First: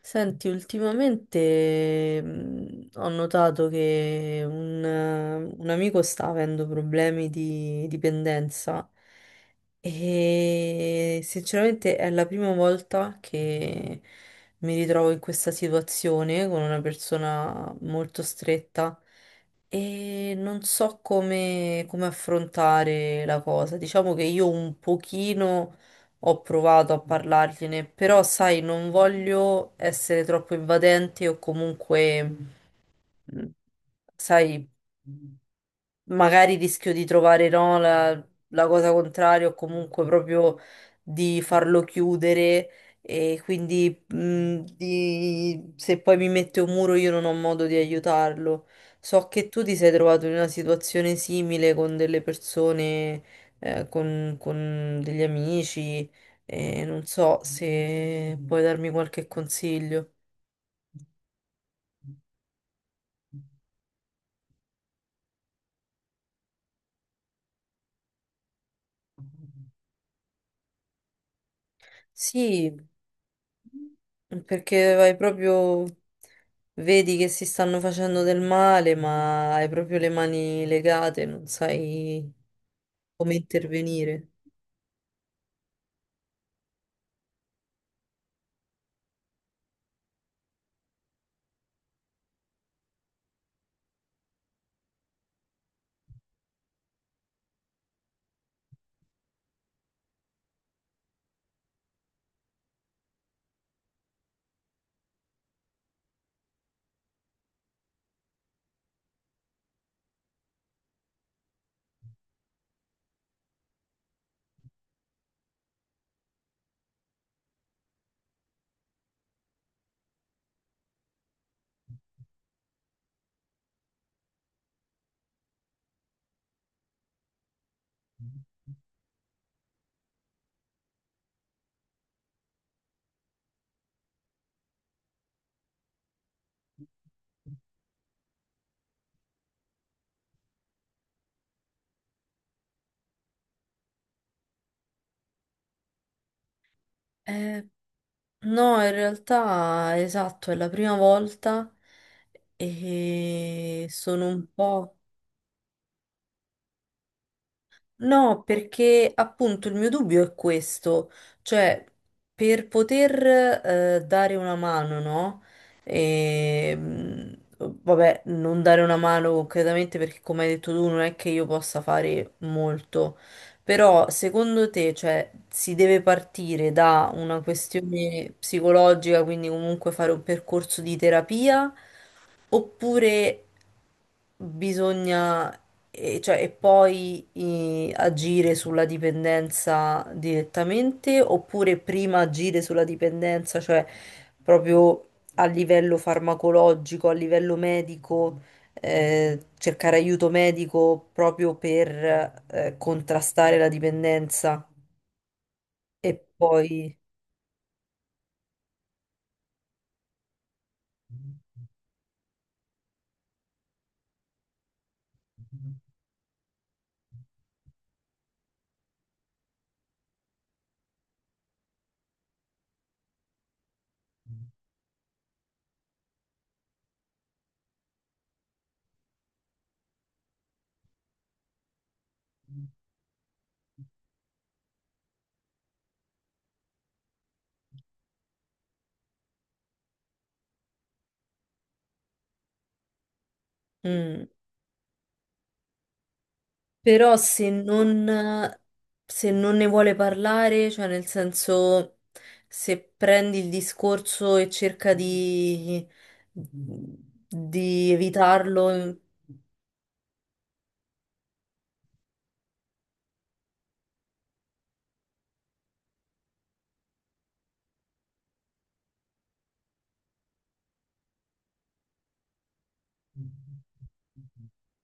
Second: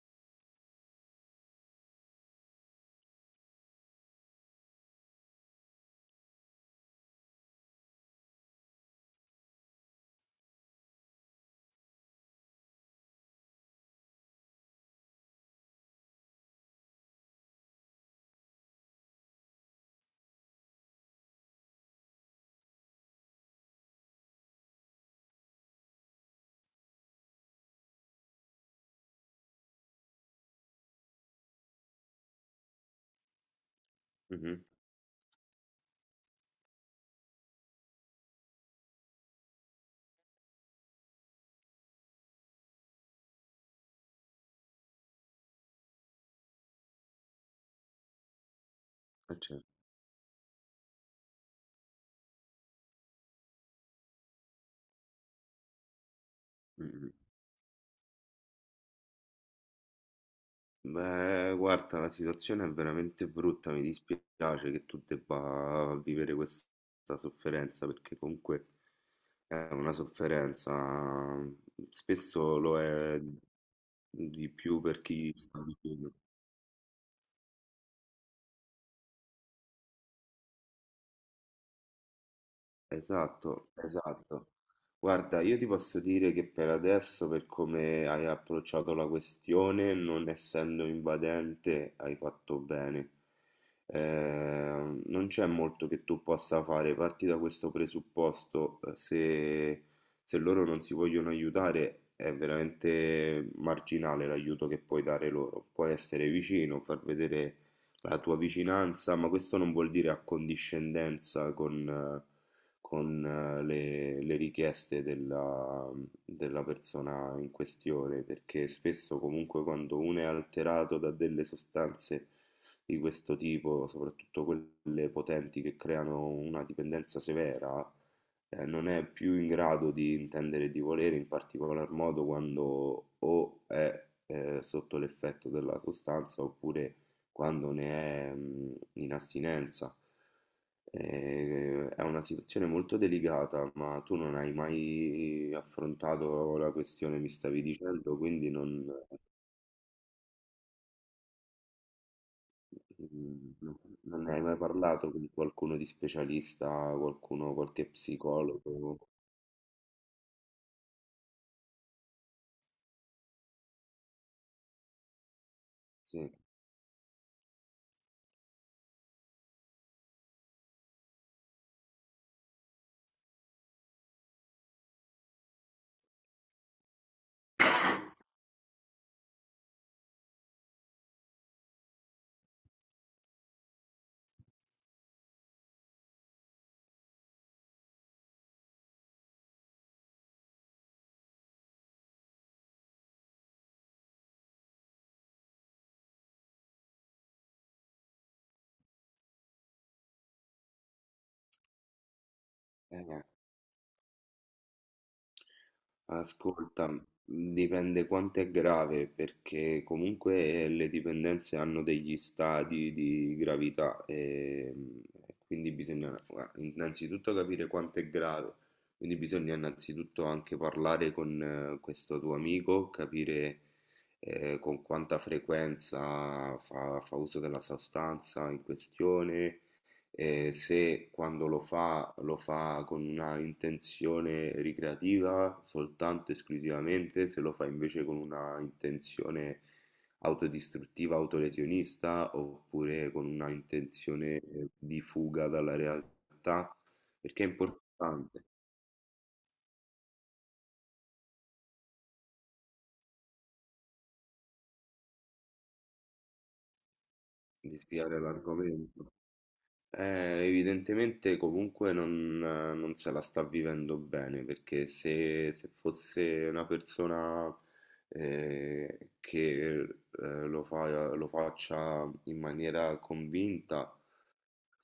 Senti, ultimamente ho notato che un amico sta avendo problemi di dipendenza e sinceramente è la prima volta che mi ritrovo in questa situazione con una persona molto stretta e non so come affrontare la cosa. Diciamo che io un pochino ho provato a parlargliene, però sai, non voglio essere troppo invadente o comunque, mm, Mh-mh. sai magari rischio di trovare no, la cosa contraria o comunque proprio di farlo chiudere e quindi se poi mi mette un muro io non ho modo di aiutarlo. So Eh che tu certo. ti sei trovato in una situazione simile con delle persone, con degli amici e non Mh-mh. so se puoi darmi qualche consiglio. Beh, guarda, la situazione è veramente brutta, mi dispiace che tu debba vivere questa sofferenza, perché comunque è una sofferenza, spesso Sì. lo è di più Perché per vai chi sta proprio, vicino. vedi che si stanno facendo del male, ma hai proprio le mani legate, non sai come Esatto, intervenire. esatto. Guarda, io ti posso dire che per adesso, per come hai approcciato la questione, non essendo invadente, hai fatto bene. Non c'è molto che tu possa fare. Parti da questo presupposto, se loro non si vogliono aiutare, è veramente marginale l'aiuto che puoi dare loro. Puoi essere vicino, far vedere la tua vicinanza, ma questo non vuol dire accondiscendenza con le richieste della persona in questione, perché spesso comunque quando uno è alterato da delle sostanze di questo tipo, soprattutto quelle potenti che creano una dipendenza severa, non è più in grado di intendere e di volere, in particolar modo quando o è sotto l'effetto della sostanza oppure quando ne è in astinenza. È una situazione molto delicata, ma tu non hai mai affrontato la questione, mi stavi Eh, dicendo, quindi no, non, in realtà, esatto, è la prima volta mm, no- e non sono ne hai un mai po'. parlato con qualcuno di specialista, qualcuno, qualche No, psicologo. perché appunto il mio dubbio è questo, cioè per poter dare una mano, no? Sì. Vabbè, non dare una mano concretamente perché come hai detto tu non è che io possa fare molto, però secondo te, cioè, si deve partire da una questione psicologica, quindi comunque fare un percorso di terapia? Oppure bisogna, e, cioè, e poi agire sulla dipendenza direttamente, oppure prima agire sulla dipendenza, cioè proprio a livello farmacologico, a livello medico, cercare aiuto medico proprio per Eh, contrastare la dipendenza e ascolta, poi... dipende quanto è grave, perché comunque le dipendenze hanno degli stadi di gravità, quindi bisogna gua innanzitutto capire quanto è grave, quindi bisogna innanzitutto anche parlare con questo tuo amico, capire, con quanta frequenza fa uso della sostanza in questione, e se quando lo fa con una intenzione ricreativa soltanto esclusivamente, se lo fa invece con una intenzione autodistruttiva, autolesionista, oppure con una Mm. intenzione di fuga dalla realtà, Però perché è se non, importante se non ne vuole parlare, cioè nel senso se prendi il discorso e cerca di, di di spiegare evitarlo, l'argomento. Evidentemente comunque non se la sta vivendo bene perché se fosse una persona che lo faccia in maniera convinta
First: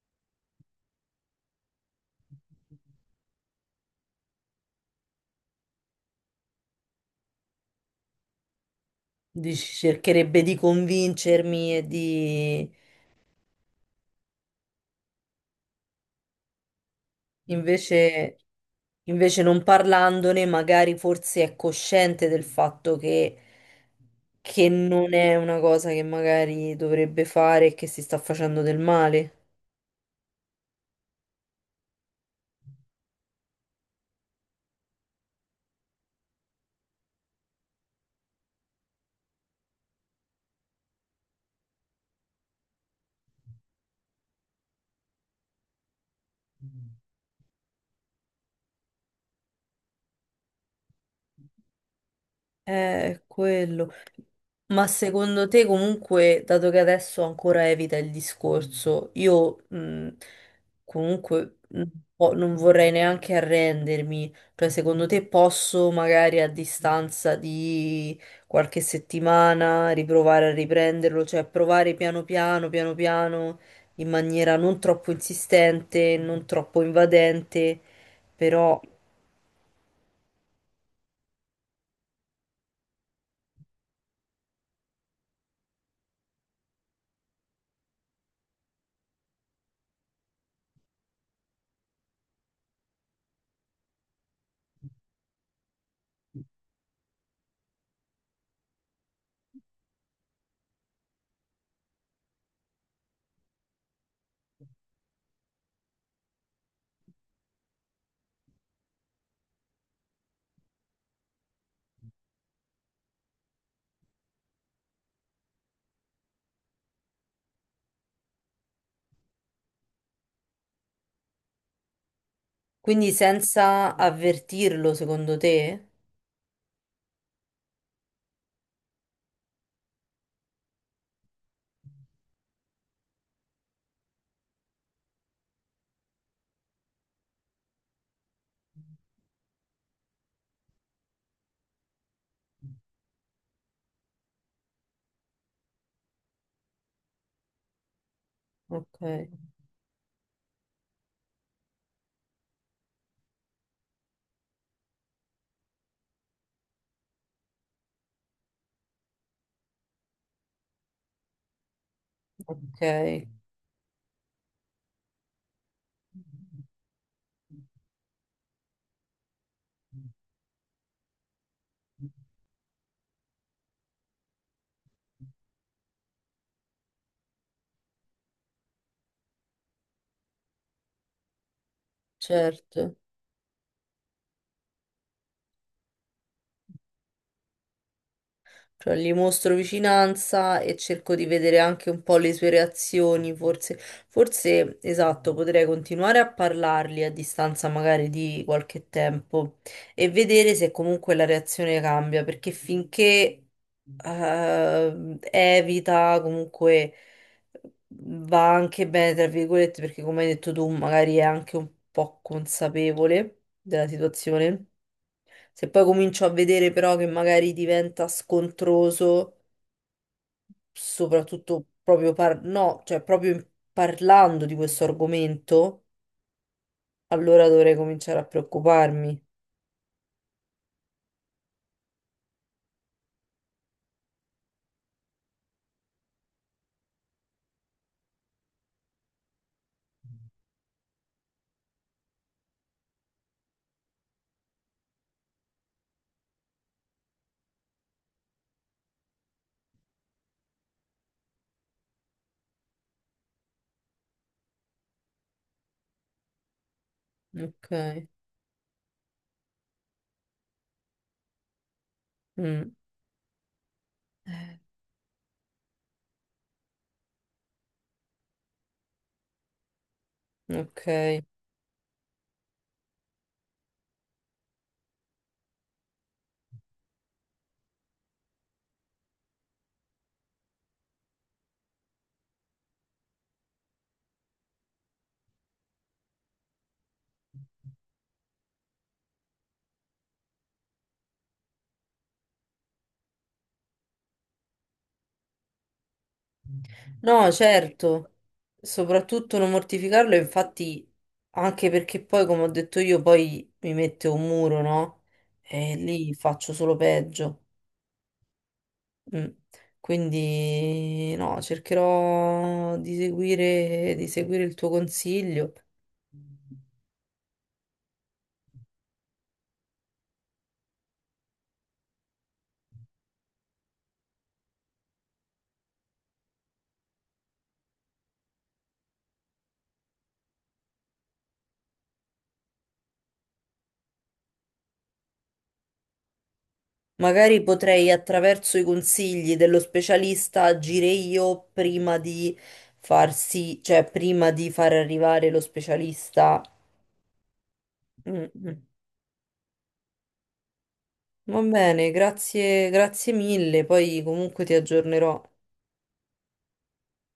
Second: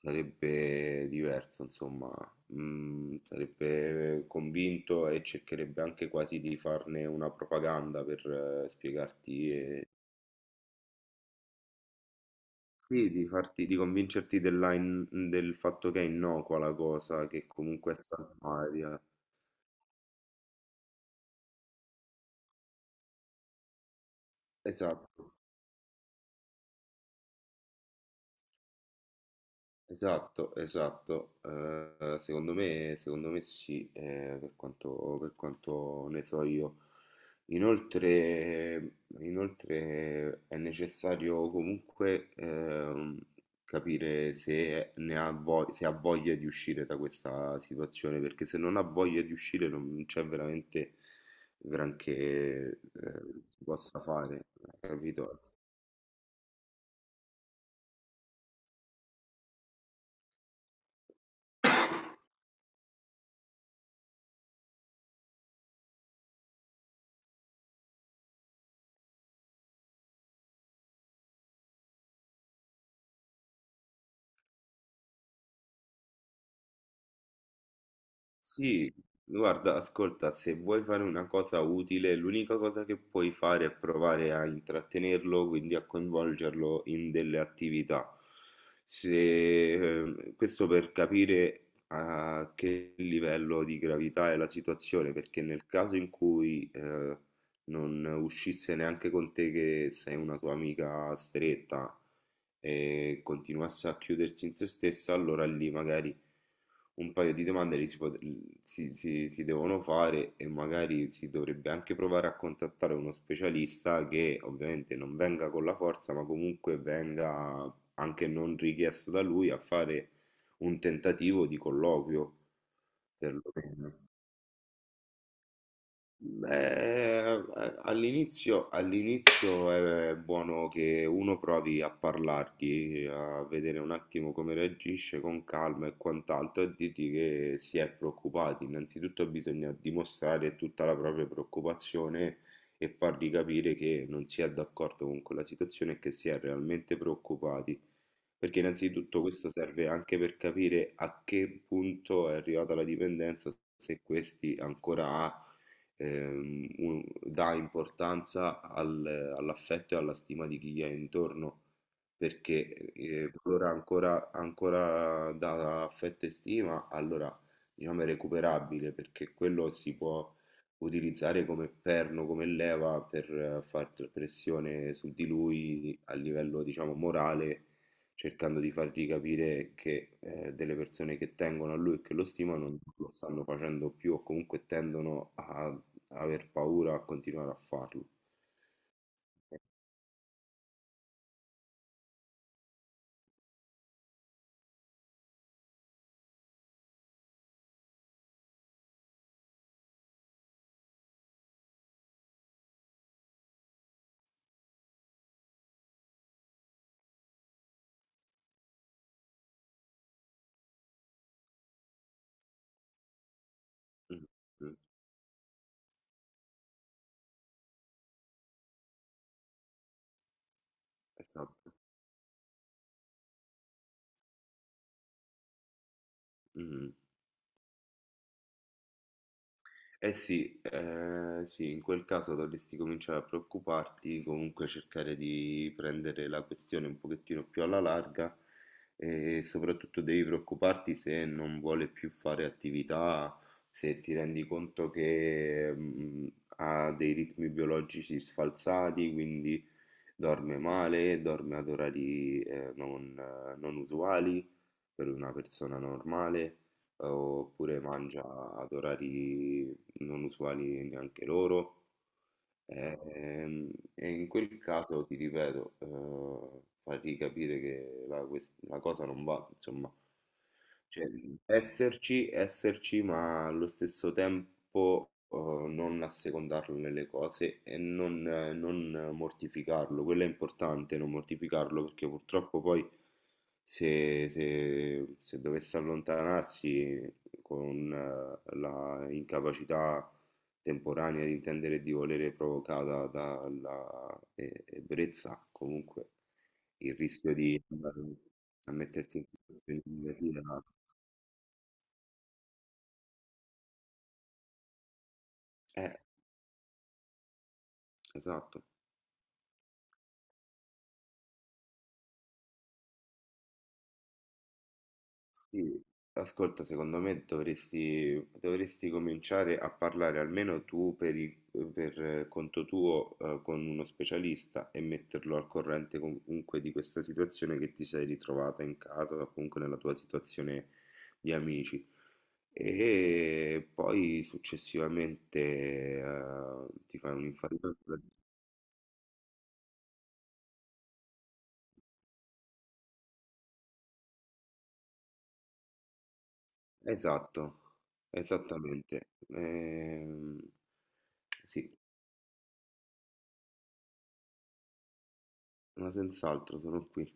sarebbe diverso, insomma. Mm, sarebbe convinto e cercherebbe anche quasi di farne una propaganda per spiegarti. cercherebbe di convincermi e di Sì, di farti, di convincerti del fatto che è innocua la cosa, che comunque è invece, salvaria. invece non parlandone, magari forse è cosciente del fatto che non Esatto. è una cosa che magari dovrebbe fare e che si sta facendo del male. Esatto, esatto. Secondo me sì, per quanto ne so io. Inoltre, Inoltre è necessario comunque capire se ne ha voglia, se ha voglia di uscire da questa situazione, perché se non ha voglia di uscire non c'è veramente granché eh, È si quello. possa fare, Ma capito? secondo te comunque, dato che adesso ancora evita il discorso, io comunque non vorrei neanche arrendermi, cioè secondo te posso magari a distanza di qualche settimana riprovare a riprenderlo, cioè provare piano piano, piano piano, in maniera non troppo insistente, non troppo invadente, però Sì, guarda, ascolta, se vuoi fare una cosa utile, l'unica cosa che puoi fare è provare a intrattenerlo, quindi a coinvolgerlo in delle attività. Se, Eh, questo per capire a che livello di gravità è la situazione, perché nel caso in cui non uscisse neanche con te che sei una tua amica stretta e continuasse a chiudersi in se stessa, allora lì magari un paio di domande li si, pot- si- si- si devono fare e magari si dovrebbe anche provare a contattare uno specialista che ovviamente non venga con la forza, ma comunque venga anche non richiesto da lui a fare un tentativo di colloquio, quindi perlomeno. senza avvertirlo, secondo te? Beh, all'inizio all'inizio è buono che uno provi a parlargli, a vedere un attimo come reagisce con calma e quant'altro, e dirgli che si è preoccupati. Innanzitutto bisogna dimostrare tutta la propria preoccupazione e fargli capire che non si è d'accordo con quella situazione e che si è realmente preoccupati. Perché Ok, innanzitutto questo serve anche per capire a che punto è arrivata la dipendenza, se questi ancora ha dà importanza all'affetto e alla stima di chi gli è intorno, ok, perché qualora ancora dà affetto e stima, allora diciamo è recuperabile, perché quello si può utilizzare come perno, come leva per far pressione su di lui a livello, diciamo, morale, cercando di fargli capire che delle persone che tengono a lui e che lo stimano certo. lo stanno facendo più o comunque tendono a aver paura a continuare a farlo. Cioè, gli mostro vicinanza e cerco di vedere anche un po' le sue reazioni, forse esatto, potrei continuare a parlargli a distanza magari di qualche tempo e vedere se comunque la reazione cambia, perché finché evita, comunque va anche bene, tra virgolette, perché come hai detto tu, magari è anche un po' consapevole della Mh, situazione. mh, Se poi comincio a vedere però che magari diventa scontroso, soprattutto esatto. proprio no, cioè proprio parlando di questo argomento, Mh. allora dovrei cominciare a preoccuparmi. Eh sì, sì, in quel caso dovresti cominciare a preoccuparti, comunque cercare di prendere la questione un pochettino più alla larga e soprattutto devi preoccuparti se non vuole più fare attività, se ti rendi conto che ha dei ritmi biologici sfalsati, quindi dorme male, dorme ad orari non usuali per una persona normale oppure Ok. mangia ad orari non usuali neanche loro. Mm, Ehm, In quel caso ti ripeto, fargli capire che la cosa non va, insomma, cioè, ok. esserci, esserci, ma allo stesso tempo non assecondarlo nelle cose e non mortificarlo. Quello è importante, non mortificarlo, perché purtroppo poi se dovesse allontanarsi con la incapacità temporanea di intendere e di volere provocata dalla ebbrezza, comunque il No, rischio di andare certo. a mettersi in Soprattutto non situazioni mortificarlo, negative, no? infatti, anche perché poi, come ho detto io, poi mi mette un muro, no? E Eh, lì faccio solo peggio. esatto. Mm. Quindi no, cercherò di seguire il tuo consiglio. Sì, ascolta, dovresti cominciare a parlare almeno tu per, per conto tuo, con uno specialista e metterlo al corrente comunque di questa situazione che ti sei ritrovata in casa o comunque nella tua situazione di amici. E poi successivamente, ti fai Magari potrei un'infarinatura. attraverso i consigli dello specialista agire io prima di farsi, cioè prima di far arrivare lo specialista. Esatto, Mm, mm. esattamente. Va Sì, bene, grazie, grazie mille. Poi comunque ti aggiornerò. ma senz'altro sono qui.